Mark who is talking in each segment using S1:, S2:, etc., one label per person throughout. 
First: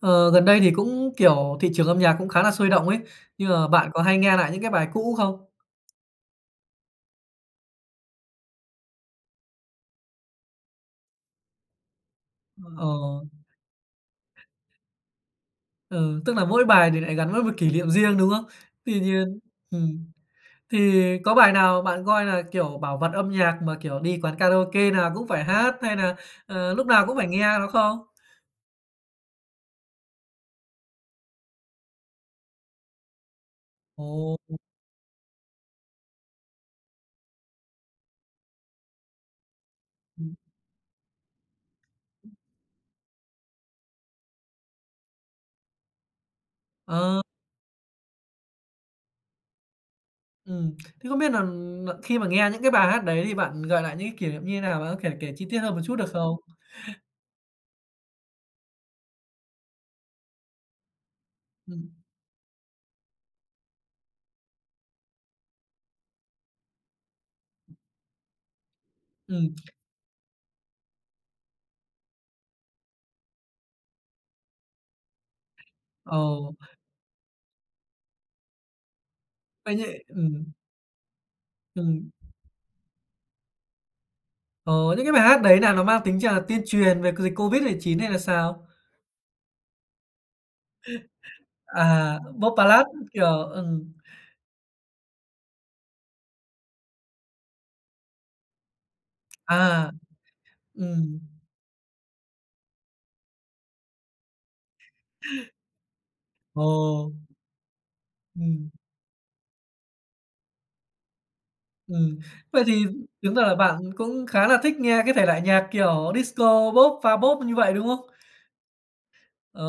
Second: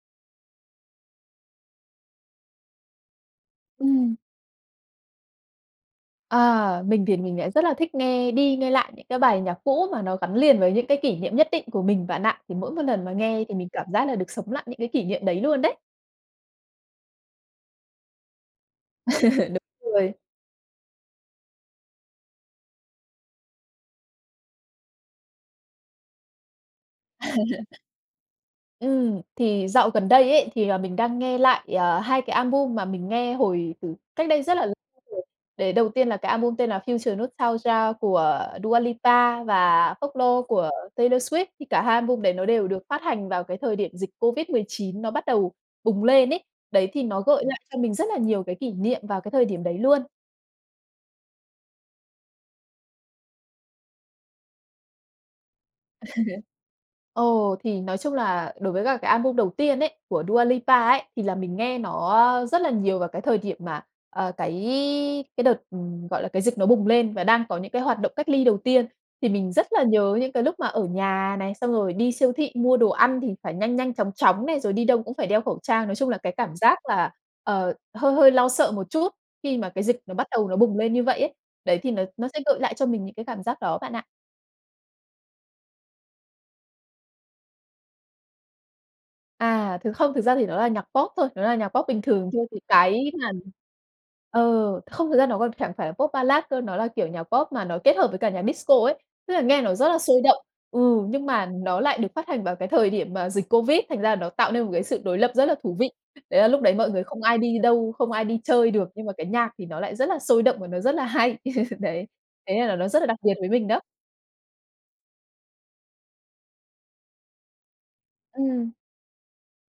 S1: Ờ, gần đây thì cũng, kiểu, thị trường âm nhạc cũng khá là sôi động ấy. Nhưng mà bạn có
S2: Ừm.
S1: hay nghe nại những cái bài cũ không?
S2: Ờ, mình thì mình lại rất là thích nghe đi nghe lại những cái bài nhạc cũ, mà nó gắn liền với những cái kỷ niệm nhất định của mình bạn ạ. Thì mỗi một lần mà
S1: Ờ.
S2: nghe, thì mình cảm giác là được sống lại những cái kỷ niệm đấy luôn đấy.
S1: Ừ, tức là mỗi bài thì lại gắn với một kỷ liệm riêng, đúng không? Tuy nhiên
S2: Đúng
S1: ừm,
S2: rồi.
S1: thì có bài nào bạn coi là, kiểu, bảo vật âm nhạc mà kiểu đi quán karaoke nào cũng phải hát hay nà, ờ, lúc nào cũng phải nghe nó không?
S2: Ừm, thì dạo gần đây ấy, thì, à, mình đang nghe lại, à, 2 cái album mà mình nghe hồi từ cách
S1: Ồ,
S2: đây rất
S1: ừm.
S2: là rồi. Đấy, đầu tiên là cái album tên là Future Nostalgia của Dua Lipa và
S1: Ừm.
S2: Folklore của Taylor Swift. Thì cả 2 album đấy nó đều được phát hành vào cái thời điểm dịch COVID-19 nó bắt đầu bùng lên ấy. Đấy, thì
S1: Ờ.
S2: nó gợi lại cho mình rất là nhiều cái kỷ niệm vào cái thời điểm đấy luôn.
S1: Ừm, thế không biết nà nà khi mà nghe những cái bài hát đấy, thì bạn gợi lại những cái kỷ liệm như thế nào á? Thể kể chi tiết hơn một chút được không?
S2: Ồ, thì nói chung là đối với cả cái album đầu tiên ấy, của Dua Lipa ấy, thì là mình nghe
S1: Ừm.
S2: nó, a, rất là nhiều vào cái thời điểm mà, ờ, cái cái đợt, ừ, gọi là, cái dịch nó bùng lên và đang có những cái hoạt động cách ly đầu tiên. Thì mình
S1: Ừm.
S2: rất là nhớ những cái lúc mà ở nhà này, xong rồi đi siêu thị mua đồ ăn thì phải nhanh nhanh chóng chóng này, rồi đi đâu cũng phải đeo khẩu trang. Nói chung là cái
S1: Ồ.
S2: cảm giác là, ờ, hơi hơi lo sợ một chút, khi mà
S1: Ây
S2: cái dịch
S1: nhễ,
S2: nó bắt
S1: ừm.
S2: đầu nó bùng lên như vậy ấy. Đấy, thì nó
S1: Ừm.
S2: nó sẽ gợi lại cho mình những cái cảm giác đó bạn ạ.
S1: Ờ, những cái bài hát đấy nà nó mang tính ch tuyên truyền về c dịch COVID-19 hay là sao?
S2: À, thực không thực ra thì nó là nhạc Pop thôi, nó là nhạc Pop bình
S1: À,
S2: thường chưa
S1: Pop,
S2: thì
S1: Ballad, ưm,
S2: cái
S1: kiểu,
S2: mà
S1: ừm.
S2: ờ, không thật ra nó còn chẳng phải là Pop Ballad cơ, nó là, kiểu, nhạc Pop mà nó kết hợp với cả nhạc Disco ấy. Tức là nghe nó rất
S1: À,
S2: là sôi động, ừ,
S1: ừm.
S2: nhưng mà nó lại được phát hành vào cái thời điểm mà dịch Covid, thành ra là nó tạo nên một cái sự đối lập rất là thú vị. Đấy là lúc đấy mọi người
S1: Ồ!
S2: không ai đi đâu, không ai đi
S1: Ừm.
S2: chơi được, nhưng mà cái nhạc thì nó lại rất là sôi động và nó rất là hay. Đấy,
S1: Ừm,
S2: thế
S1: vậy
S2: nên là
S1: thì
S2: nó rất là đặc biệt
S1: tính ra
S2: với
S1: là
S2: mình
S1: bạn
S2: đó.
S1: cũng khá là thích nghe cái thể loại nhạc, kiểu, Disco, Pop, pha Pop như vậy, đúng không?
S2: Ừm,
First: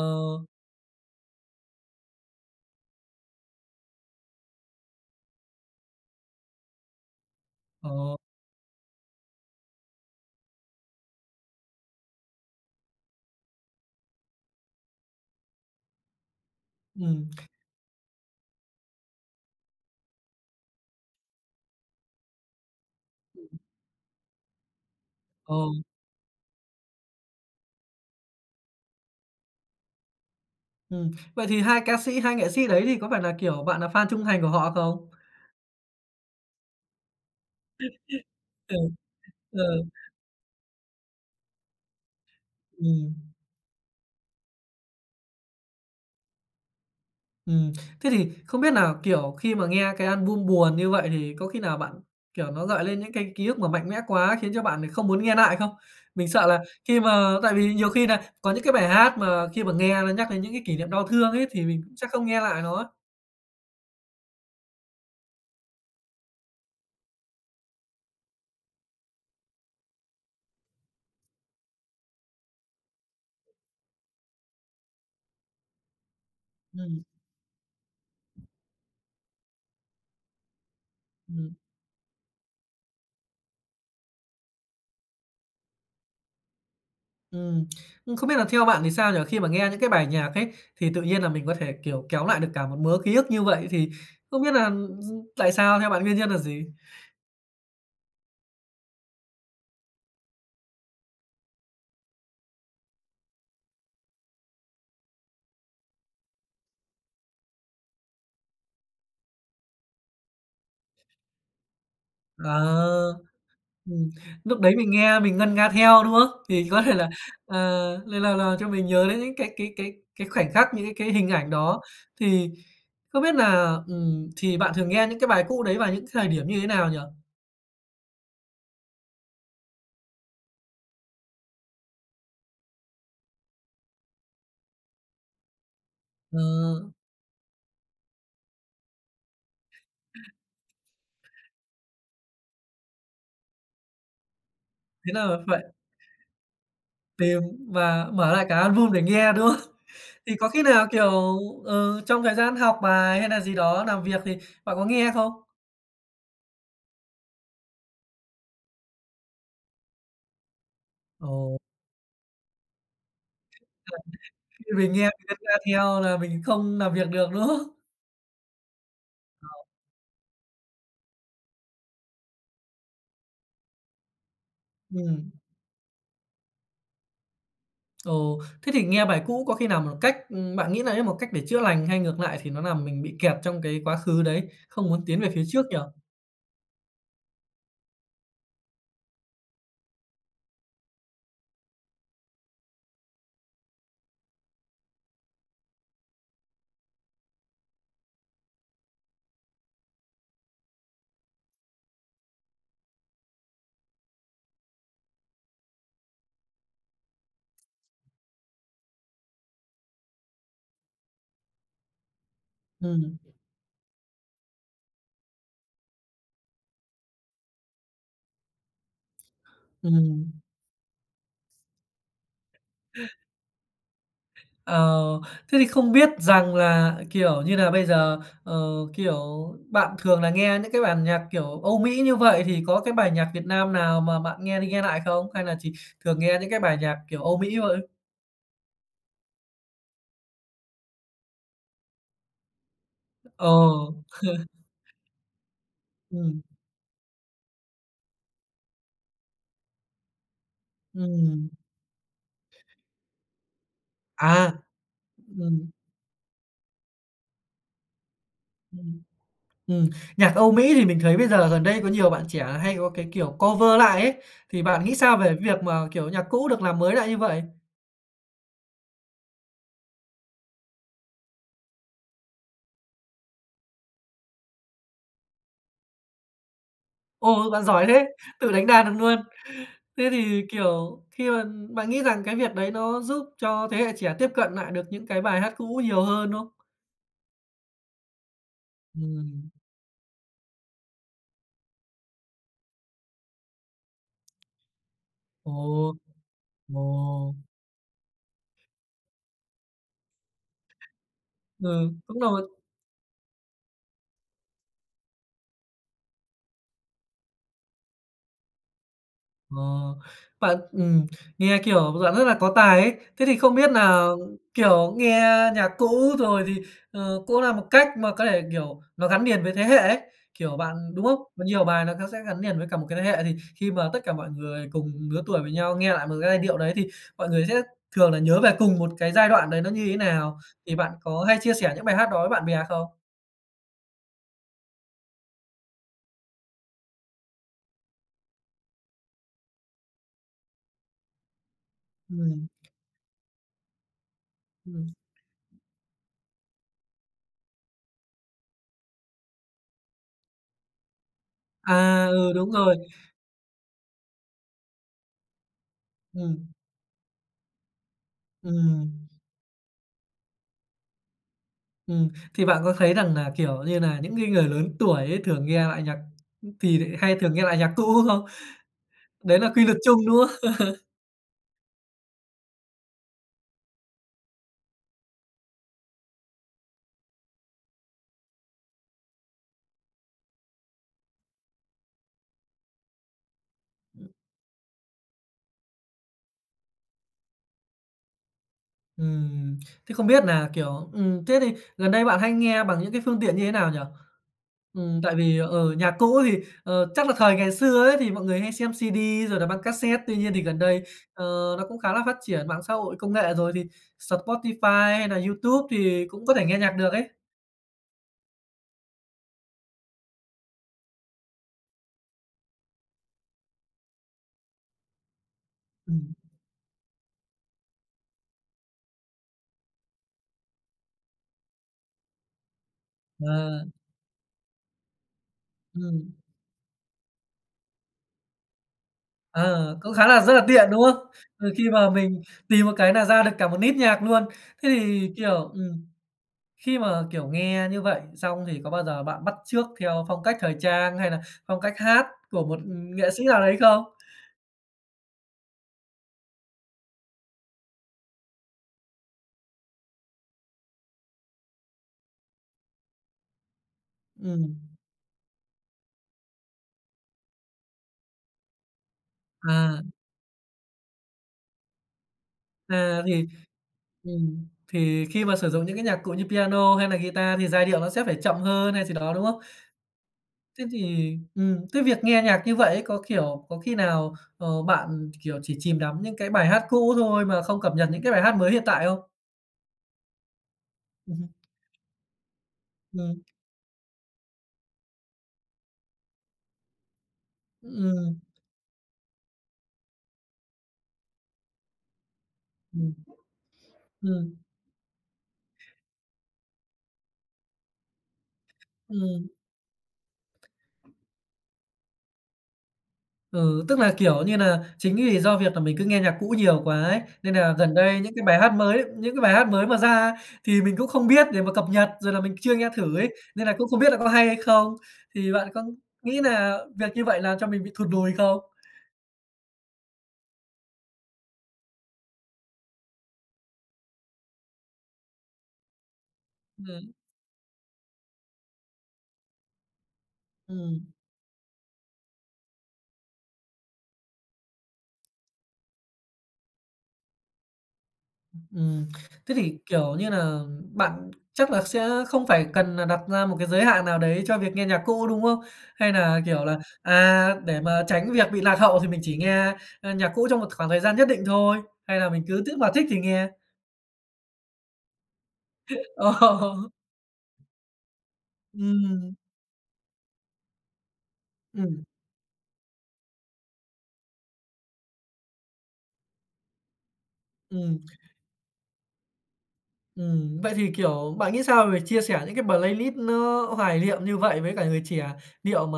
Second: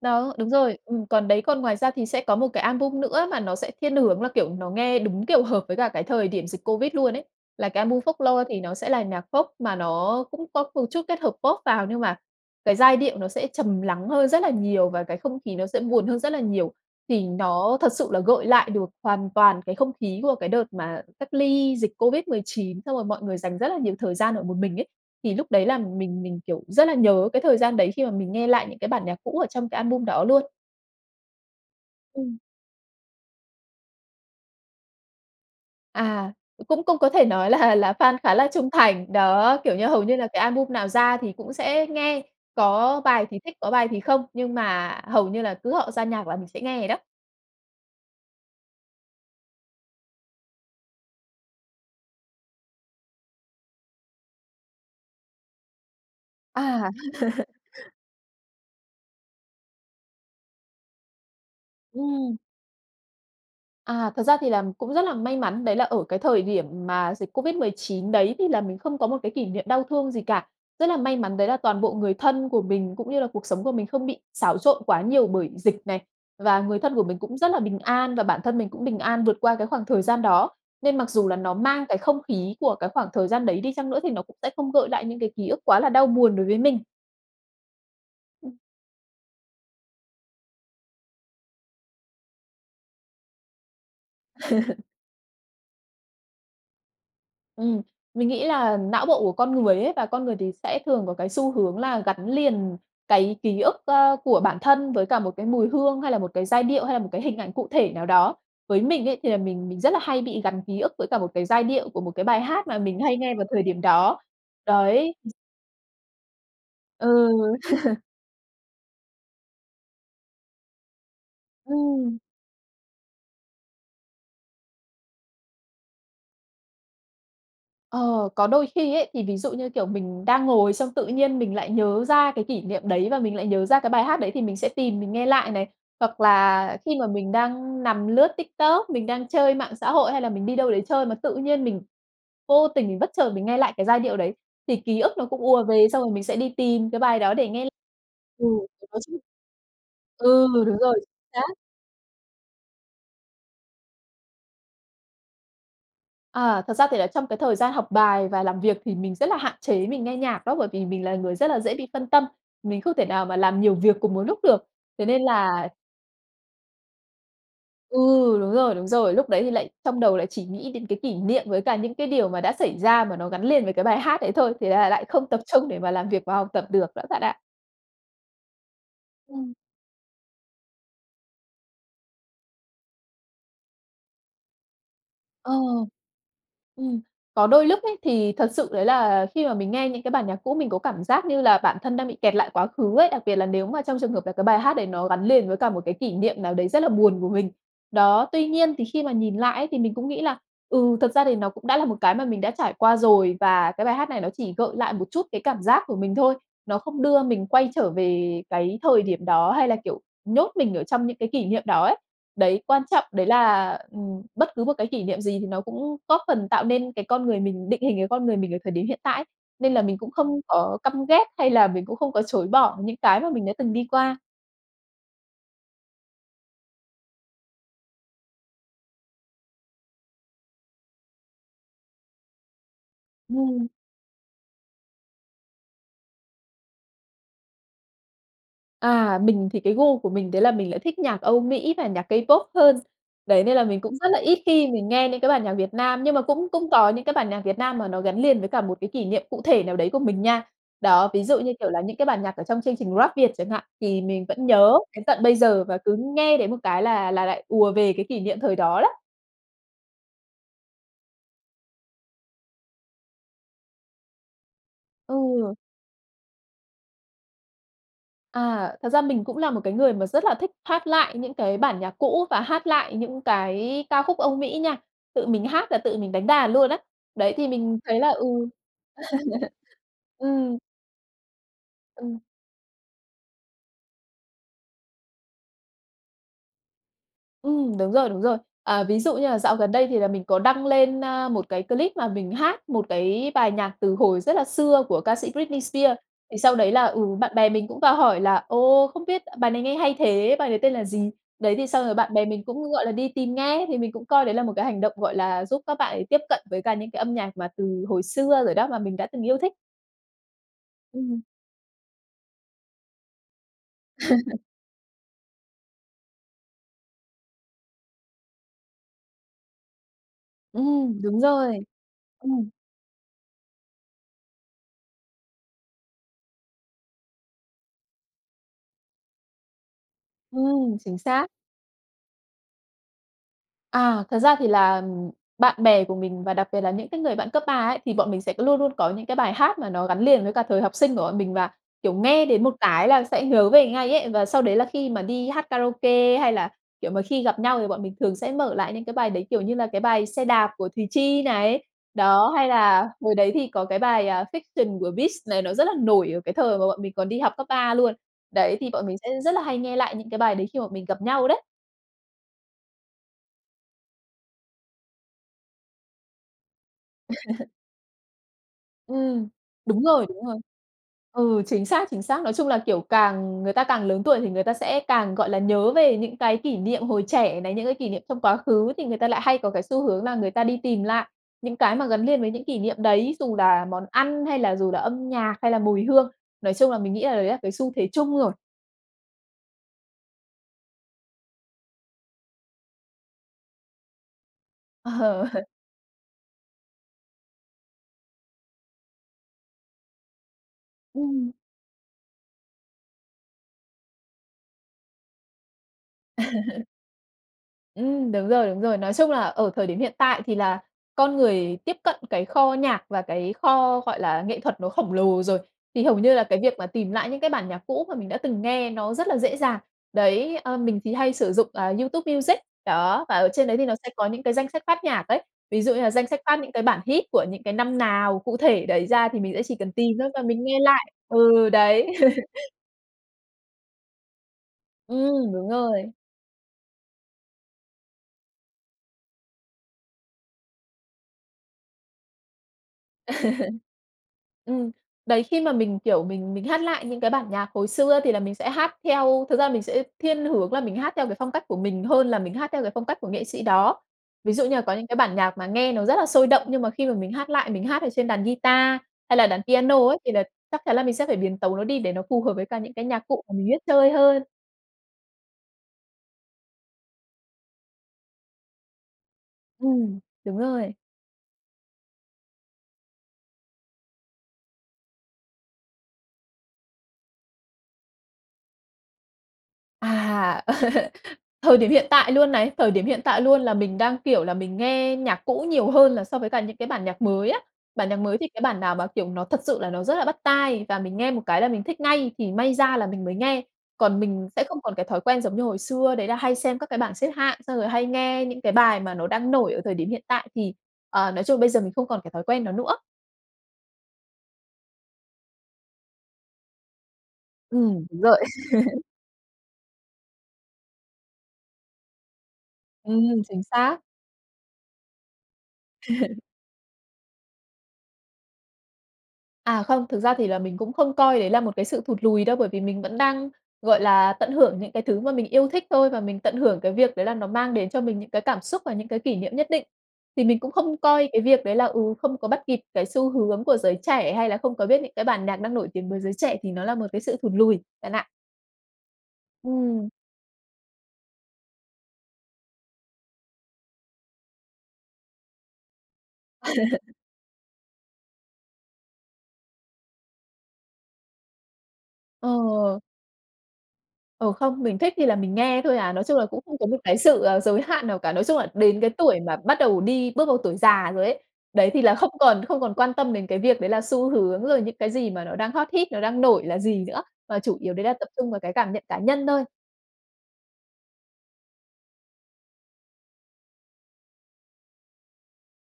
S2: đó, đúng rồi, ừm. Còn đấy, còn ngoài ra thì sẽ có một cái album nữa mà nó sẽ thiên hướng là, kiểu, nó nghe đúng, kiểu, hợp với cả cái thời điểm dịch Covid luôn ấy, là cái album
S1: Ồ.
S2: Folklore. Thì nó sẽ là nhạc Pop mà nó cũng có một chút kết hợp Pop vào nhưng mà cái giai điệu nó sẽ trầm lắng hơn rất là nhiều và cái không khí nó sẽ buồn hơn rất là nhiều. Thì
S1: Ừm.
S2: nó thật sự là gợi lại được hoàn toàn cái không khí của cái đợt mà cách ly dịch COVID-19, xong rồi mọi người
S1: Ừm.
S2: dành rất là nhiều thời gian ở một mình ấy. Thì lúc đấy là
S1: Ờm.
S2: mình mình, kiểu, rất là nhớ cái thời gian đấy khi mà mình nghe lại những cái bản nhạc cũ ở trong cái album đó luôn.
S1: Ừm, vậy thì 2 ca sĩ, 2
S2: Ừm.
S1: nghệ sĩ đấy thì có phải là, kiểu, bạn nà fan trung thành của họ không?
S2: À, cũng cũng có thể nói là là fan khá là trung
S1: Ừ,
S2: thành. Đó,
S1: ờ.
S2: kiểu như, hầu như là cái album nào ra thì cũng sẽ nghe. Có bài
S1: Ừm.
S2: thì thích, có bài thì không, nhưng mà hầu như là cứ họ ra nhạc là mình sẽ nghe vậy đó.
S1: Ừm, thế thì không biết nà, kiểu, khi mà nghe cái album buồn như vậy, thì có khi nào bạn kiểu, nó gợi lên những cái ký ức mà mạnh mẽ quá, khiến cho bạn không muốn nghe nại không? Mình sợ là
S2: À.
S1: khi mà tại vì nhiều khi nà có những cái bài hát, mà khi mà nghe nó nhắc đến những cái kỷ niệm đau thương ấy, thì mình cũng sẽ không
S2: Ừm.
S1: nghe lại nó.
S2: À, thật ra thì là cũng rất là may mắn đấy là ở cái thời điểm mà dịch COVID-19 đấy, thì là mình không có một cái kỷ niệm đau thương gì cả. Rất là may mắn đấy là toàn bộ người thân của mình, cũng như là cuộc sống của mình không bị xáo trộn quá nhiều bởi dịch này, và người thân của
S1: Ừm.
S2: mình cũng rất là bình an, và bản thân mình cũng bình an vượt qua cái khoảng thời gian đó. Nên mặc dù là nó
S1: Ừm.
S2: mang cái không khí của cái khoảng thời gian đấy đi chăng nữa, thì nó cũng sẽ không gợi lại những cái ký ức quá là đau buồn đối với mình.
S1: Ừm, ưm, không biết là theo bạn thì sao nhỉ? Khi mà nghe những cái bài nhạc ấy, thì tự nhiên là mình có thể, kiểu, kéo lại được cả một mớ ký ức như vậy, thì không biết là gi tại sao? Theo bạn nguyên nhân là gì?
S2: Ừm, mình nghĩ là não bộ của con người ấy và con người thì sẽ thường có cái xu hướng là gắn liền cái ký ức, ơ, của bản thân với cả một cái mùi hương hay là một cái giai điệu, hay là một cái hình ảnh cụ thể nào đó. Với mình ấy, thì là mình mình rất là hay bị gắn ký ức với cả một cái giai điệu của một cái bài hát mà mình hay
S1: Ờ,
S2: nghe vào thời điểm
S1: ừm,
S2: đó.
S1: lúc đấy mình
S2: Đấy.
S1: nghe mình ngân nga theo, đúng không? Thì có thể
S2: Ừ.
S1: là, ờ, lại là là cho mình nhớ đến những cái cái cái cái khoảnh khắc, những cái cái hình ảnh đó,
S2: Ừm.
S1: thì không biết là, ừm, thì bạn thường nghe những cái bài cũ đấy vào những thời điểm như thế nào nhỉ?
S2: Ờ, có đôi khi ấy, thì ví dụ như, kiểu, mình đang ngồi xong tự nhiên mình lại nhớ ra cái kỷ niệm đấy và mình lại nhớ ra cái bài hát đấy thì mình sẽ tìm mình nghe lại này. Hoặc là
S1: Ờ.
S2: khi mà mình đang nằm lướt TikTok, mình đang chơi mạng xã hội hay là mình đi đâu đấy chơi mà tự nhiên mình vô tình, bất chợt mình nghe lại cái giai điệu đấy, thì ký
S1: Thế
S2: ức nó
S1: là
S2: cũng ùa
S1: phải
S2: về xong rồi mình sẽ đi tìm cái bài đó
S1: tìm
S2: để nghe.
S1: và mở
S2: Ừ,
S1: lại cả
S2: phải
S1: album
S2: có
S1: để
S2: chứ.
S1: nghe, đúng không? Thì
S2: Ừ,
S1: có khi
S2: đúng
S1: nào,
S2: rồi, chính
S1: kiểu,
S2: xác.
S1: ừ, trong thời gian học bài hay nà gì đó làm việc thì bạn có nghe không?
S2: À, thật ra thì là trong cái thời gian học bài và làm việc thì mình rất là hạn chế mình nghe nhạc đó, bởi vì mình là người rất
S1: Ồ!
S2: là dễ bị phân tâm. Mình không thể nào mà làm nhiều việc
S1: [unintelligible]
S2: cùng một lúc được,
S1: Khi mình nghe
S2: thế nên
S1: mình ngân nga
S2: là
S1: theo là mình không làm việc được, đúng không?
S2: Ừ, đúng rồi, đúng rồi, lúc đấy
S1: Ờ.
S2: thì lại trong đầu lại chỉ nghĩ đến cái kỷ niệm với cả những cái điều mà đã xảy ra mà nó gắn liền với cái bài hát đấy thôi, thế là lại không
S1: Ừm.
S2: tập trung để mà làm việc và học tập được đó bạn ạ.
S1: Ồ, thế thì nghe bài cũ
S2: Ừm.
S1: có khi nào một cách ừm, bạn nghĩ đấy là một cách để chữa lành, hay ngược lại thì nó làm mình bị kẹt trong cái quá khứ đấy, không muốn tiến về phía
S2: Ờ.
S1: trước nhỉ?
S2: Ừm, có đôi lúc ấy, thì thật sự đấy là khi mà mình nghe những cái bản nhạc cũ, mình có cảm giác như là bản thân đang bị kẹt lại quá khứ ấy. Đặc biệt là nếu mà trong trường hợp là cái bài hát đấy nó gắn liền với cả một cái kỷ niệm nào đấy rất là buồn của mình. Đó, tuy nhiên thì khi mà nhìn lại ấy, thì mình cũng nghĩ là "Ừ, thực ra thì nó cũng đã là một cái mà mình đã trải qua rồi và cái bài hát này nó chỉ gợi lại một chút cái cảm giác của mình thôi. Nó không đưa mình quay trở về cái thời điểm đó hay là, kiểu, nhốt mình ở trong những cái kỷ niệm đó ấy." Đấy, quan trọng
S1: Ừm.
S2: đấy là, ừm, bất cứ một cái kỷ niệm gì thì nó cũng góp phần tạo nên cái con người mình, định hình cái con người mình ở thời điểm hiện tại ấy. Nên là mình cũng
S1: Ừm.
S2: không có căm ghét hay là mình cũng không có chối bỏ những cái mà mình đã từng đi qua.
S1: Ờ, thế thì không biết rằng là, kiểu như là, bây giờ, ờ, kiểu, bạn thường là nghe những cái bản nhạc kiểu Âu Mỹ như vậy, thì có cái bài nhạc Việt
S2: Ừm.
S1: Nam nào mà bạn nghe đi nghe lại không? Hay là chỉ thường nghe những cái bài nhạc kiểu Âu Mỹ thôi?
S2: À, mình thì cái gu của mình đấy là mình lại thích nhạc Âu Mỹ và nhạc K-pop hơn. Đấy,
S1: Ồ!
S2: nên là mình cũng rất là ít khi mình nghe những cái bản nhạc Việt Nam, nhưng mà
S1: Ừm.
S2: cũng cũng có những cái bản nhạc Việt Nam mà nó gắn liền với cả một cái kỷ niệm cụ thể nào đấy của mình nha. Đó, ví dụ
S1: Ừm.
S2: như kiểu là những cái bản nhạc ở trong chương trình Rap Việt chẳng hạn, thì mình vẫn
S1: À.
S2: nhớ đến tận bây giờ,
S1: Ừm.
S2: và cứ nghe đến một cái là là lại ùa về cái kỷ niệm thời đó đó.
S1: Ừm. Ừm, nhạc Âu Mỹ thì mình thấy bây giờ gần đây có nhiều bạn trẻ hay có cái kiểu cover lại ấy, thì bạn nghĩ sao về
S2: Ừ.
S1: việc mà, kiểu, nhạc cũ được làm mới lại như vậy?
S2: À, thật ra mình cũng là một cái người mà rất là thích hát lại những cái bản nhạc cũ, và hát lại những cái ca khúc Âu Mỹ nha, tự mình hát là tự mình đánh đàn luôn á. Đấy, thì
S1: Ồ! Bạn
S2: mình
S1: giỏi
S2: thấy
S1: thế!
S2: là ừ.
S1: Tự đánh đàn được luôn. Thế thì,
S2: Ừm.
S1: kiểu, khi mà bạn nghĩ
S2: Ừm.
S1: rằng cái việc đấy nó giúp cho thế hệ trẻ tiếp cận nại được những cái bài hát cũ nhiều hơn, đúng không?
S2: Ừm, đúng rồi, đúng rồi, à, ví dụ như là
S1: Ừm.
S2: dạo gần đây thì là mình có đăng lên, a, một cái clip mà mình hát một cái bài nhạc từ hồi rất là xưa của ca sĩ Britney
S1: Ồ.
S2: Spears. Thì sau đấy là ừ, bạn
S1: Ồ.
S2: bè mình cũng vào hỏi là "Ồ, không biết bài này nghe hay thế, bài đấy tên là gì?" Đấy, thì xong
S1: Ừ,
S2: rồi bạn
S1: đúng
S2: bè mình
S1: rồi.
S2: cũng, gọi là, đi tìm nghe, thì mình cũng coi đấy là một cái hành động, gọi là, giúp các bạn ấy tiếp cận với cả những cái âm nhạc mà từ hồi xưa rồi đó, mà mình đã từng yêu thích.
S1: Ờ, bạn ừm,
S2: Ừm.
S1: nghe kiểu bạn rất là có tài ấy. Thế thì không biết nà, kiểu, nghe nhạc cũ, rồi thì, ờ, cũng là một cách mà có thể, kiểu, nó gắn liền với thế hệ ấy, kiểu, bạn
S2: Ừm,
S1: đúng
S2: đúng
S1: không?
S2: rồi.
S1: Nhiều bài nó có sẽ gắn
S2: Ừm.
S1: liền với cả một cái thế hệ, thì khi mà tất cả mọi người cùng lứa tuổi với nhau nghe lại một cái giai điệu đấy, thì mọi người sẽ thường là nhớ về cùng một cái giai đoạn đấy nó như thế nào. Thì
S2: Ừm,
S1: bạn
S2: chính
S1: có
S2: xác.
S1: hay chia sẻ những bài hát đó với bạn bè không?
S2: À, thật ra thì là, ừm, bạn bè của mình và đặc biệt là những cái người bạn cấp 3 ấy, thì bọn mình sẽ luôn luôn có những cái bài hát mà nó gắn liền với cả thời học sinh của bọn mình, và, kiểu, nghe đến
S1: Ừm.
S2: một cái là sẽ nhớ về ngay ấy. Và sau đấy là khi
S1: Ừm.
S2: mà đi hát karaoke hay là, kiểu, mà khi gặp nhau, thì bọn mình thường sẽ mở lại những cái bài đấy kiểu như là cái bài "Xe đạp" của Thùy Chi này.
S1: À,
S2: Đó,
S1: ừ,
S2: hay
S1: đúng rồi.
S2: là hồi đấy thì có cái bài, à, "Fiction" của Beast này, nó rất là nổi ở cái
S1: Ừm.
S2: thời mà bọn mình còn đi học cấp 3 luôn. Đấy, thì bọn
S1: Ừm.
S2: mình sẽ rất là hay nghe lại những cái bài đấy khi bọn mình gặp nhau đấy.
S1: Ừm, thì bạn có thấy rằng nà, kiểu như nà những cái người lớn tuổi ấy, thường nghe lại nhạc thì lại hay thường nghe lại nhạc cũ không?
S2: Ừm,
S1: Đấy là quy luật
S2: đúng rồi,
S1: chung, đúng
S2: đúng rồi.
S1: không?
S2: Ừ, chính xác, chính xác. Nói chung là, kiểu, càng người ta càng lớn tuổi thì người ta sẽ càng, gọi là, nhớ về những cái kỷ niệm hồi trẻ này, những cái kỷ niệm trong quá khứ, thì người ta lại hay có cái xu hướng là người ta đi tìm lại những cái mà gắn liền với những kỷ niệm đấy, dù là món ăn hay là dù là âm nhạc hay là mùi hương. Nói chung là mình nghĩ là đấy là cái xu thế chung rồi.
S1: Ừm, thế không biết nà, kiểu, ừm, thế thì gần đây bạn hay nghe bằng những cái phương tiện như thế nào nhỉ?
S2: Ờ,
S1: Ừm, tại vì,
S2: ờ.
S1: ờ, nhạc cũ thì, ờ, chắc là thời ngày xưa ấy, thì mọi người hay xem CD rồi là băng cassette. Tuy nhiên thì gần đây, ờ,
S2: Ừm.
S1: nó cũng khá là phát triển mạng xã hội, công nghệ rồi, thì Spotify hay nà YouTube thì cũng có thể nghe nhạc được ấy.
S2: Ừm, đúng rồi, đúng rồi. Nói chung là ở thời điểm hiện tại thì là con người tiếp cận cái kho nhạc và cái kho, gọi là, nghệ thuật nó khổng lồ rồi, thì hầu như
S1: Ừm.
S2: là cái việc mà tìm lại những cái bản nhạc cũ mà mình đã từng nghe nó rất là dễ dàng. Đấy, ờ, mình thì hay sử dụng, ờ, YouTube Music, đó, và ở trên đấy thì
S1: Ờ.
S2: nó sẽ có những cái danh sách phát nhạc ấy. Ví dụ như là
S1: Ừm.
S2: danh sách phát những cái bản hit của những cái năm nào cụ thể đấy ra thì mình sẽ chỉ cần
S1: Ờ, cũng
S2: tìm
S1: khá
S2: thôi và
S1: là rất là
S2: mình nghe
S1: tiện, đúng
S2: lại.
S1: không?
S2: Ừ,
S1: Ờ, khi
S2: đấy.
S1: mà mình tìm một cái nà ra được cả một list nhạc luôn. Thế thì,
S2: Ừm, đúng
S1: kiểu, ừm,
S2: rồi.
S1: khi mà, kiểu, nghe như vậy xong, thì có bao giờ bạn bắt chước theo phong cách thời trang hay nà phong cách hát của một, ừm, nghệ sĩ nào đấy không?
S2: Ừm, đấy, khi mà mình, kiểu, mình mình hát lại những cái bản nhạc hồi xưa thì là mình sẽ hát theo thực ra là mình sẽ thiên hướng là mình hát theo cái phong cách của mình hơn là mình hát theo cái phong cách của nghệ sĩ đó. Ví dụ như
S1: Ừm.
S2: là có những cái bản nhạc mà nghe nó rất là sôi động, nhưng mà khi mà mình hát lại, mình hát ở trên đàn guitar hay là đàn
S1: À.
S2: piano ấy, thì là chắc chắn là mình sẽ phải biến tấu nó đi để nó phù hợp với cả những cái
S1: À,
S2: nhạc cụ
S1: thì
S2: mà mình biết chơi hơn.
S1: ừm, thì khi mà sử dụng những cái nhạc cụ như piano hay là guitar thì giai điệu nó sẽ phải chậm hơn hay gì đó, đúng không?
S2: Ừm, đúng
S1: Thế
S2: rồi.
S1: thì ừm, cái việc nghe nhạc như vậy ấy, có, kiểu, có khi nào, ờ, bạn, kiểu, chỉ chìm đắm những cái bài hát cũ thôi mà không cập nhật những cái bài hát mới hiện tại không?
S2: À,
S1: Ừm.
S2: thời điểm hiện tại luôn này, thời điểm hiện tại
S1: Ừm.
S2: luôn là mình đang, kiểu, là mình nghe nhạc cũ nhiều hơn là so với cả những cái bản nhạc mới á. Bản nhạc mới
S1: Ừm.
S2: thì cái bản nào mà, kiểu, nó thật sự là nó rất là bắt tai và mình nghe một cái là mình thích ngay thì may ra là
S1: Ừm,
S2: mình mới nghe. Còn mình
S1: ừm.
S2: sẽ không còn cái thói quen giống như hồi xưa đấy là hay xem các cái bản xếp hạng, xong rồi hay nghe những cái bài mà nó
S1: Ừm.
S2: đang nổi ở thời điểm hiện tại thì, ờ, nói chung bây giờ mình không còn cái thói quen đó nữa.
S1: Ừ, tức là, kiểu như nà, chính vì do việc là mình cứ nghe nhạc cũ nhiều quá ấy, nên nà gần
S2: Ừm,
S1: đây
S2: đúng
S1: những
S2: rồi.
S1: cái bài hát mới những cái bài hát mới mà ra, thì mình cũng không biết để mà cập nhật, rồi là mình chưa nghe thử ấy,
S2: Ừm, chính
S1: nên là cũng
S2: xác.
S1: không biết là có hay hay không. Thì bạn có nghĩ nà việc như vậy là cho mình bị thụt lùi không?
S2: À, không, thực ra thì là mình cũng không coi đấy là một cái sự thụt lùi đâu, bởi vì mình vẫn đang, gọi là, tận hưởng những cái thứ mà mình yêu thích thôi và mình tận hưởng cái
S1: Ừm.
S2: việc đấy là nó mang đến cho mình những cái cảm xúc và những cái kỷ niệm nhất định. Thì mình cũng không
S1: Ừm.
S2: coi cái việc đấy là, ừ, không có bắt kịp cái xu hướng của giới trẻ, hay là không có biết những cái bản nhạc đang nổi tiếng với giới trẻ thì nó là một cái sự thụt lùi, bạn ạ.
S1: Ừm, thế thì,
S2: Ừm.
S1: kiểu như nà, bạn chắc là sẽ không phải cần nà đặt ra một cái giới hạn nào đấy cho việc nghe nhạc cũ, đúng không? Hay nà, kiểu, là, à, để mà tránh việc bị lạc hậu thì mình chỉ nghe, ơ, nhạc cũ trong một khoảng thời gian nhất định thôi? Hay là mình cứ tức mà
S2: Ờ.
S1: thích thì nghe?
S2: Ồ, không. Mình thích thì là mình nghe thôi à. Nói chung là cũng không có
S1: Ồ.
S2: một cái sự, ờ, giới hạn nào cả. Nói chung là đến cái
S1: Ừm.
S2: tuổi mà bắt đầu đi bước vào tuổi già rồi ấy. Đấy, thì
S1: Ừm.
S2: là không còn không còn quan tâm đến cái việc đấy là xu hướng, rồi những cái gì mà nó đang hot hit, nó đang nổi là gì nữa mà chủ yếu
S1: Ừm.
S2: đấy là tập trung vào cái cảm nhận cá nhân thôi.
S1: Ừm, vậy thì, kiểu, bạn nghĩ sao về chia sẻ những cái playlist nó hoài liệm như vậy với cả người trẻ? Liệu mà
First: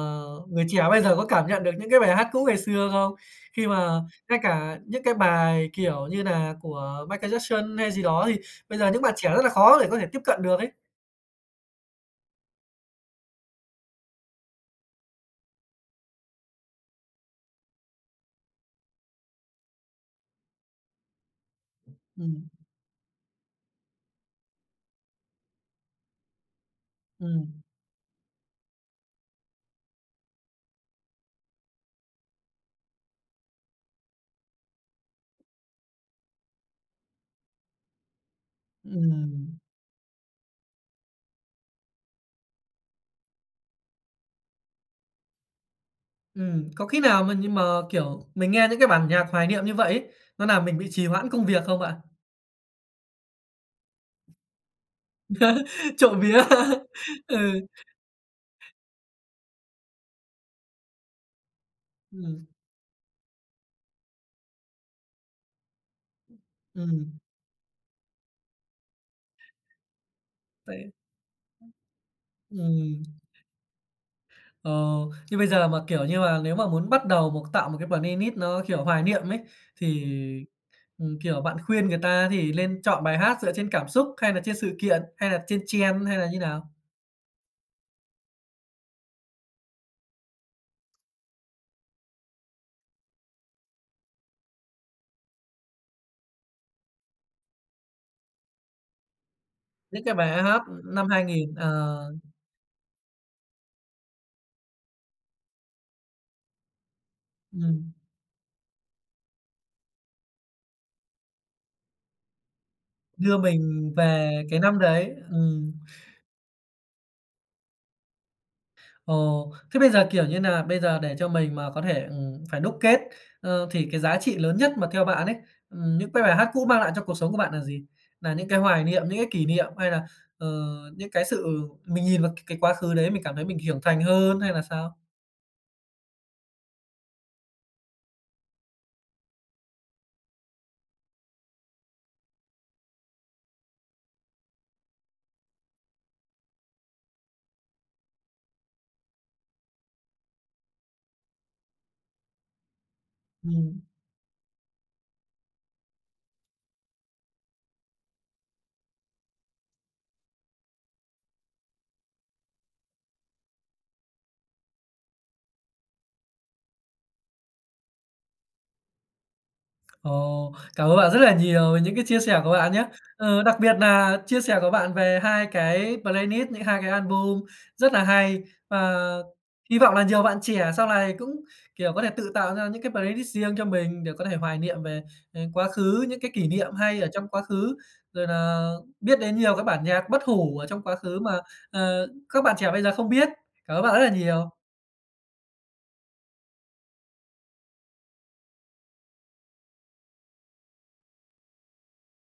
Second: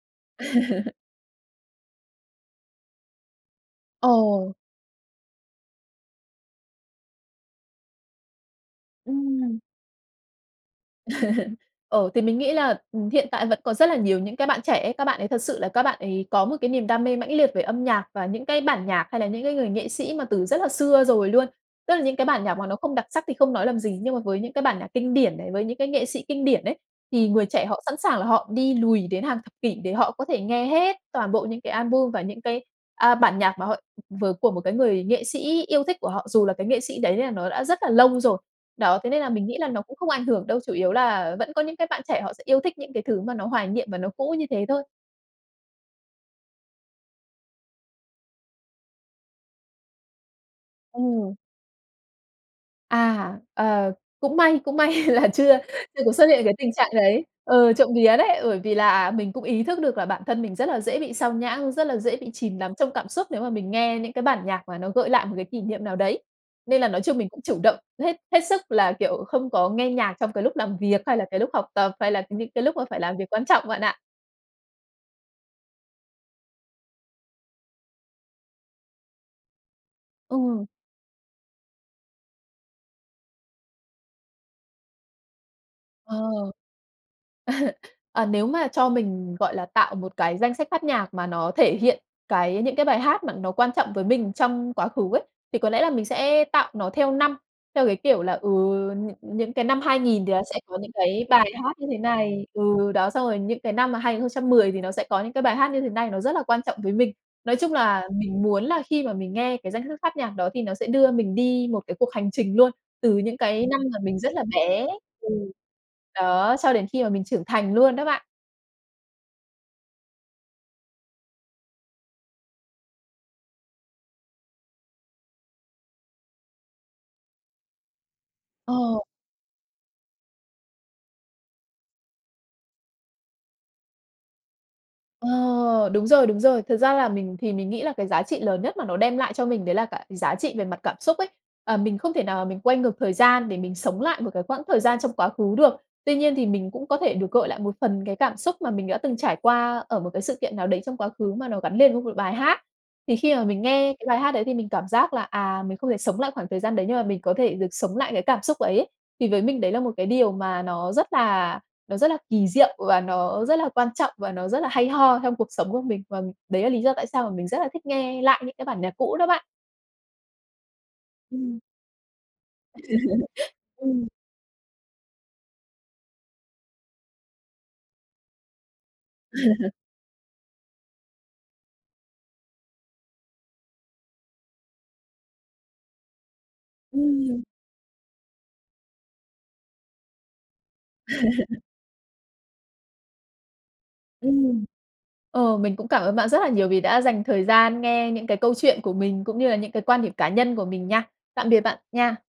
S1: người trẻ bây giờ có cảm nhận được những cái bài hát cũ ngày xưa không? Khi mà ngay
S2: Ồ!
S1: cả những cái bài kiểu như nà của Michael Jackson hay gì đó thì bây giờ những bạn trẻ rất là
S2: Ừm.
S1: khó để có thể tiếp cận được ấy.
S2: Ờ, thì mình nghĩ là, ừm, hiện tại vẫn có rất là nhiều những cái bạn trẻ ấy, các bạn ấy thật sự là các bạn ấy có một cái niềm đam mê mãnh liệt về âm nhạc và những cái bản nhạc hay là những cái người nghệ sĩ mà từ rất là xưa rồi luôn. Tức là những cái bản
S1: Ừm.
S2: nhạc mà nó không đặc sắc thì không nói làm gì, nhưng mà với những cái bản nhạc kinh điển này, với những cái nghệ sĩ kinh điển ấy, thì người
S1: Ừm.
S2: trẻ họ sẵn sàng là họ đi lùi đến hàng thập kỷ để họ có thể nghe hết toàn bộ những cái album và những cái, à, bản nhạc mà họ vớ của một cái người nghệ sĩ yêu thích của họ, dù là cái nghệ sĩ đấy là nó đã rất là lâu rồi. Đó, thế nên là mình nghĩ
S1: Ừm.
S2: là nó cũng không ảnh hưởng đâu. Chủ yếu là vẫn có những cái bạn trẻ họ sẽ yêu thích những cái thứ mà nó hoài niệm và nó cũ như thế thôi.
S1: Ừm, có khi nào mà như mà, kiểu, mình nghe những cái bản nhạc hoài niệm như vậy ấy, nó làm mình bị trì hoãn
S2: Ừm.
S1: công việc không bạn?
S2: À, ờ, cũng may cũng may là chưa chưa có
S1: Trộm
S2: xuất hiện
S1: vía,
S2: cái tình trạng đấy.
S1: ừ.
S2: Ừ, trộm vía đấy, bởi vì là mình cũng ý thức được là bản thân mình rất là dễ bị xao nhãng, rất là dễ bị
S1: Ừm.
S2: chìm đắm trong cảm xúc nếu mà mình nghe những cái bản nhạc mà nó gợi lại một cái kỷ niệm nào đấy. Nên là nói chung
S1: Ừm.
S2: mình cũng chủ động hết hết sức là, kiểu, không có nghe nhạc trong cái lúc làm
S1: Vậy
S2: việc, hay là cái lúc học tập, hay là những cái lúc mà phải
S1: Ừm.
S2: làm việc quan trọng bạn ạ.
S1: Ờ, như bây giờ mà, kiểu, như mà nếu mà muốn bắt đầu một tạo một cái playlist nó, kiểu, hoài niệm ấy, thì,
S2: Ừ.
S1: ừm, kiểu, bạn khuyên người ta thì lên chọn bài hát dựa trên cảm xúc, hay là trên sự kiện, hay là trên
S2: Ờ.
S1: trend hay là như nào?
S2: Ờ, nếu mà cho mình, gọi là, tạo một cái danh sách phát nhạc mà nó thể hiện cái những cái bài hát mà nó quan trọng với mình trong quá khứ ấy, thì có lẽ là mình sẽ tạo nó theo năm, theo cái kiểu là, ừ, nh những cái năm hai
S1: Những cái
S2: nghìn
S1: bài
S2: thì nó sẽ
S1: hát
S2: có những
S1: năm hai
S2: cái bài
S1: nghìn,
S2: hát như
S1: ờ.
S2: thế này ừ, đó, xong rồi những cái năm mà 2010 thì nó sẽ có những cái bài hát như thế này, nó rất là quan trọng với mình. Nói chung
S1: Ừm.
S2: là mình muốn là khi mà mình nghe cái danh sách phát nhạc đó thì nó sẽ đưa mình đi một cái cuộc hành trình luôn, từ những
S1: Đưa
S2: cái năm
S1: mình
S2: mà mình rất là
S1: về cái năm
S2: bé
S1: đấy,
S2: ừ,
S1: ừm.
S2: đó, cho đến khi mà mình trưởng thành luôn đó bạn.
S1: Ồ, thế bây giờ, kiểu như nà, bây giờ để cho mình mà có thể, ừm, phải đúc kết, ờ, thì cái giá trị lớn nhất mà theo bạn ấy, ừm, những cái bài hát cũ mang lại cho cuộc sống của bạn là gì? Nà những cái hoài
S2: Ồ.
S1: niệm, những cái kỷ niệm hay là, ờ, những cái sự mình nhìn vào c cái quá khứ đấy mình cảm thấy mình hiểu thành hơn, hay là sao?
S2: Ờ, đúng rồi, đúng rồi. Thật ra là mình thì mình nghĩ là cái giá trị lớn nhất mà nó đem lại cho mình đấy là cả giá trị về mặt cảm xúc ấy. Ờ, mình không thể nào mình quay ngược thời gian để mình sống lại một cái quãng thời gian trong quá khứ được. Tuy nhiên thì mình cũng có thể được gợi lại một phần cái cảm xúc mà mình đã từng trải qua ở một cái sự kiện nào đấy trong quá khứ mà nó gắn lên với một bài hát. Thì khi mà mình
S1: Ừm.
S2: nghe cái bài hát đấy thì mình cảm giác là, à, mình không thể sống lại khoảng thời gian đấy nhưng mà mình có thể được sống lại cái cảm xúc ấy. Thì với mình đấy là một cái điều mà nó rất là nó rất là kỳ diệu và nó rất là quan trọng, và nó rất là hay ho trong cuộc sống của mình. Và đấy là lý do tại sao mà mình rất là thích nghe lại những cái bản nhạc cũ đó bạn.
S1: Ồ, cảm ơn bạn rất là
S2: Ừm.
S1: nhiều về những cái chia sẻ của bạn nhá. Ờ, đặc biệt
S2: Ừm.
S1: nà chia sẻ của bạn về 2 cái playlist, những 2 cái album rất là hay. Và hy vọng là nhiều bạn trẻ sau này cũng, kiểu, có thể tự tạo ra những cái playlist riêng cho mình để có thể hoài niệm về, ờ, quá khứ, những cái kỷ niệm hay ở trong
S2: Ừm.
S1: quá khứ, rồi nà biết đến nhiều cái bản nhạc bất hủ ở trong quá khứ mà, ờ, các bạn trẻ bây giờ không biết. Cảm ơn bạn rất là nhiều.
S2: Ừm. Ờ, mình cũng cảm ơn bạn rất là nhiều vì đã dành thời gian nghe những cái câu chuyện của mình, cũng như là những cái quan điểm cá nhân của mình nha. Tạm biệt bạn nha.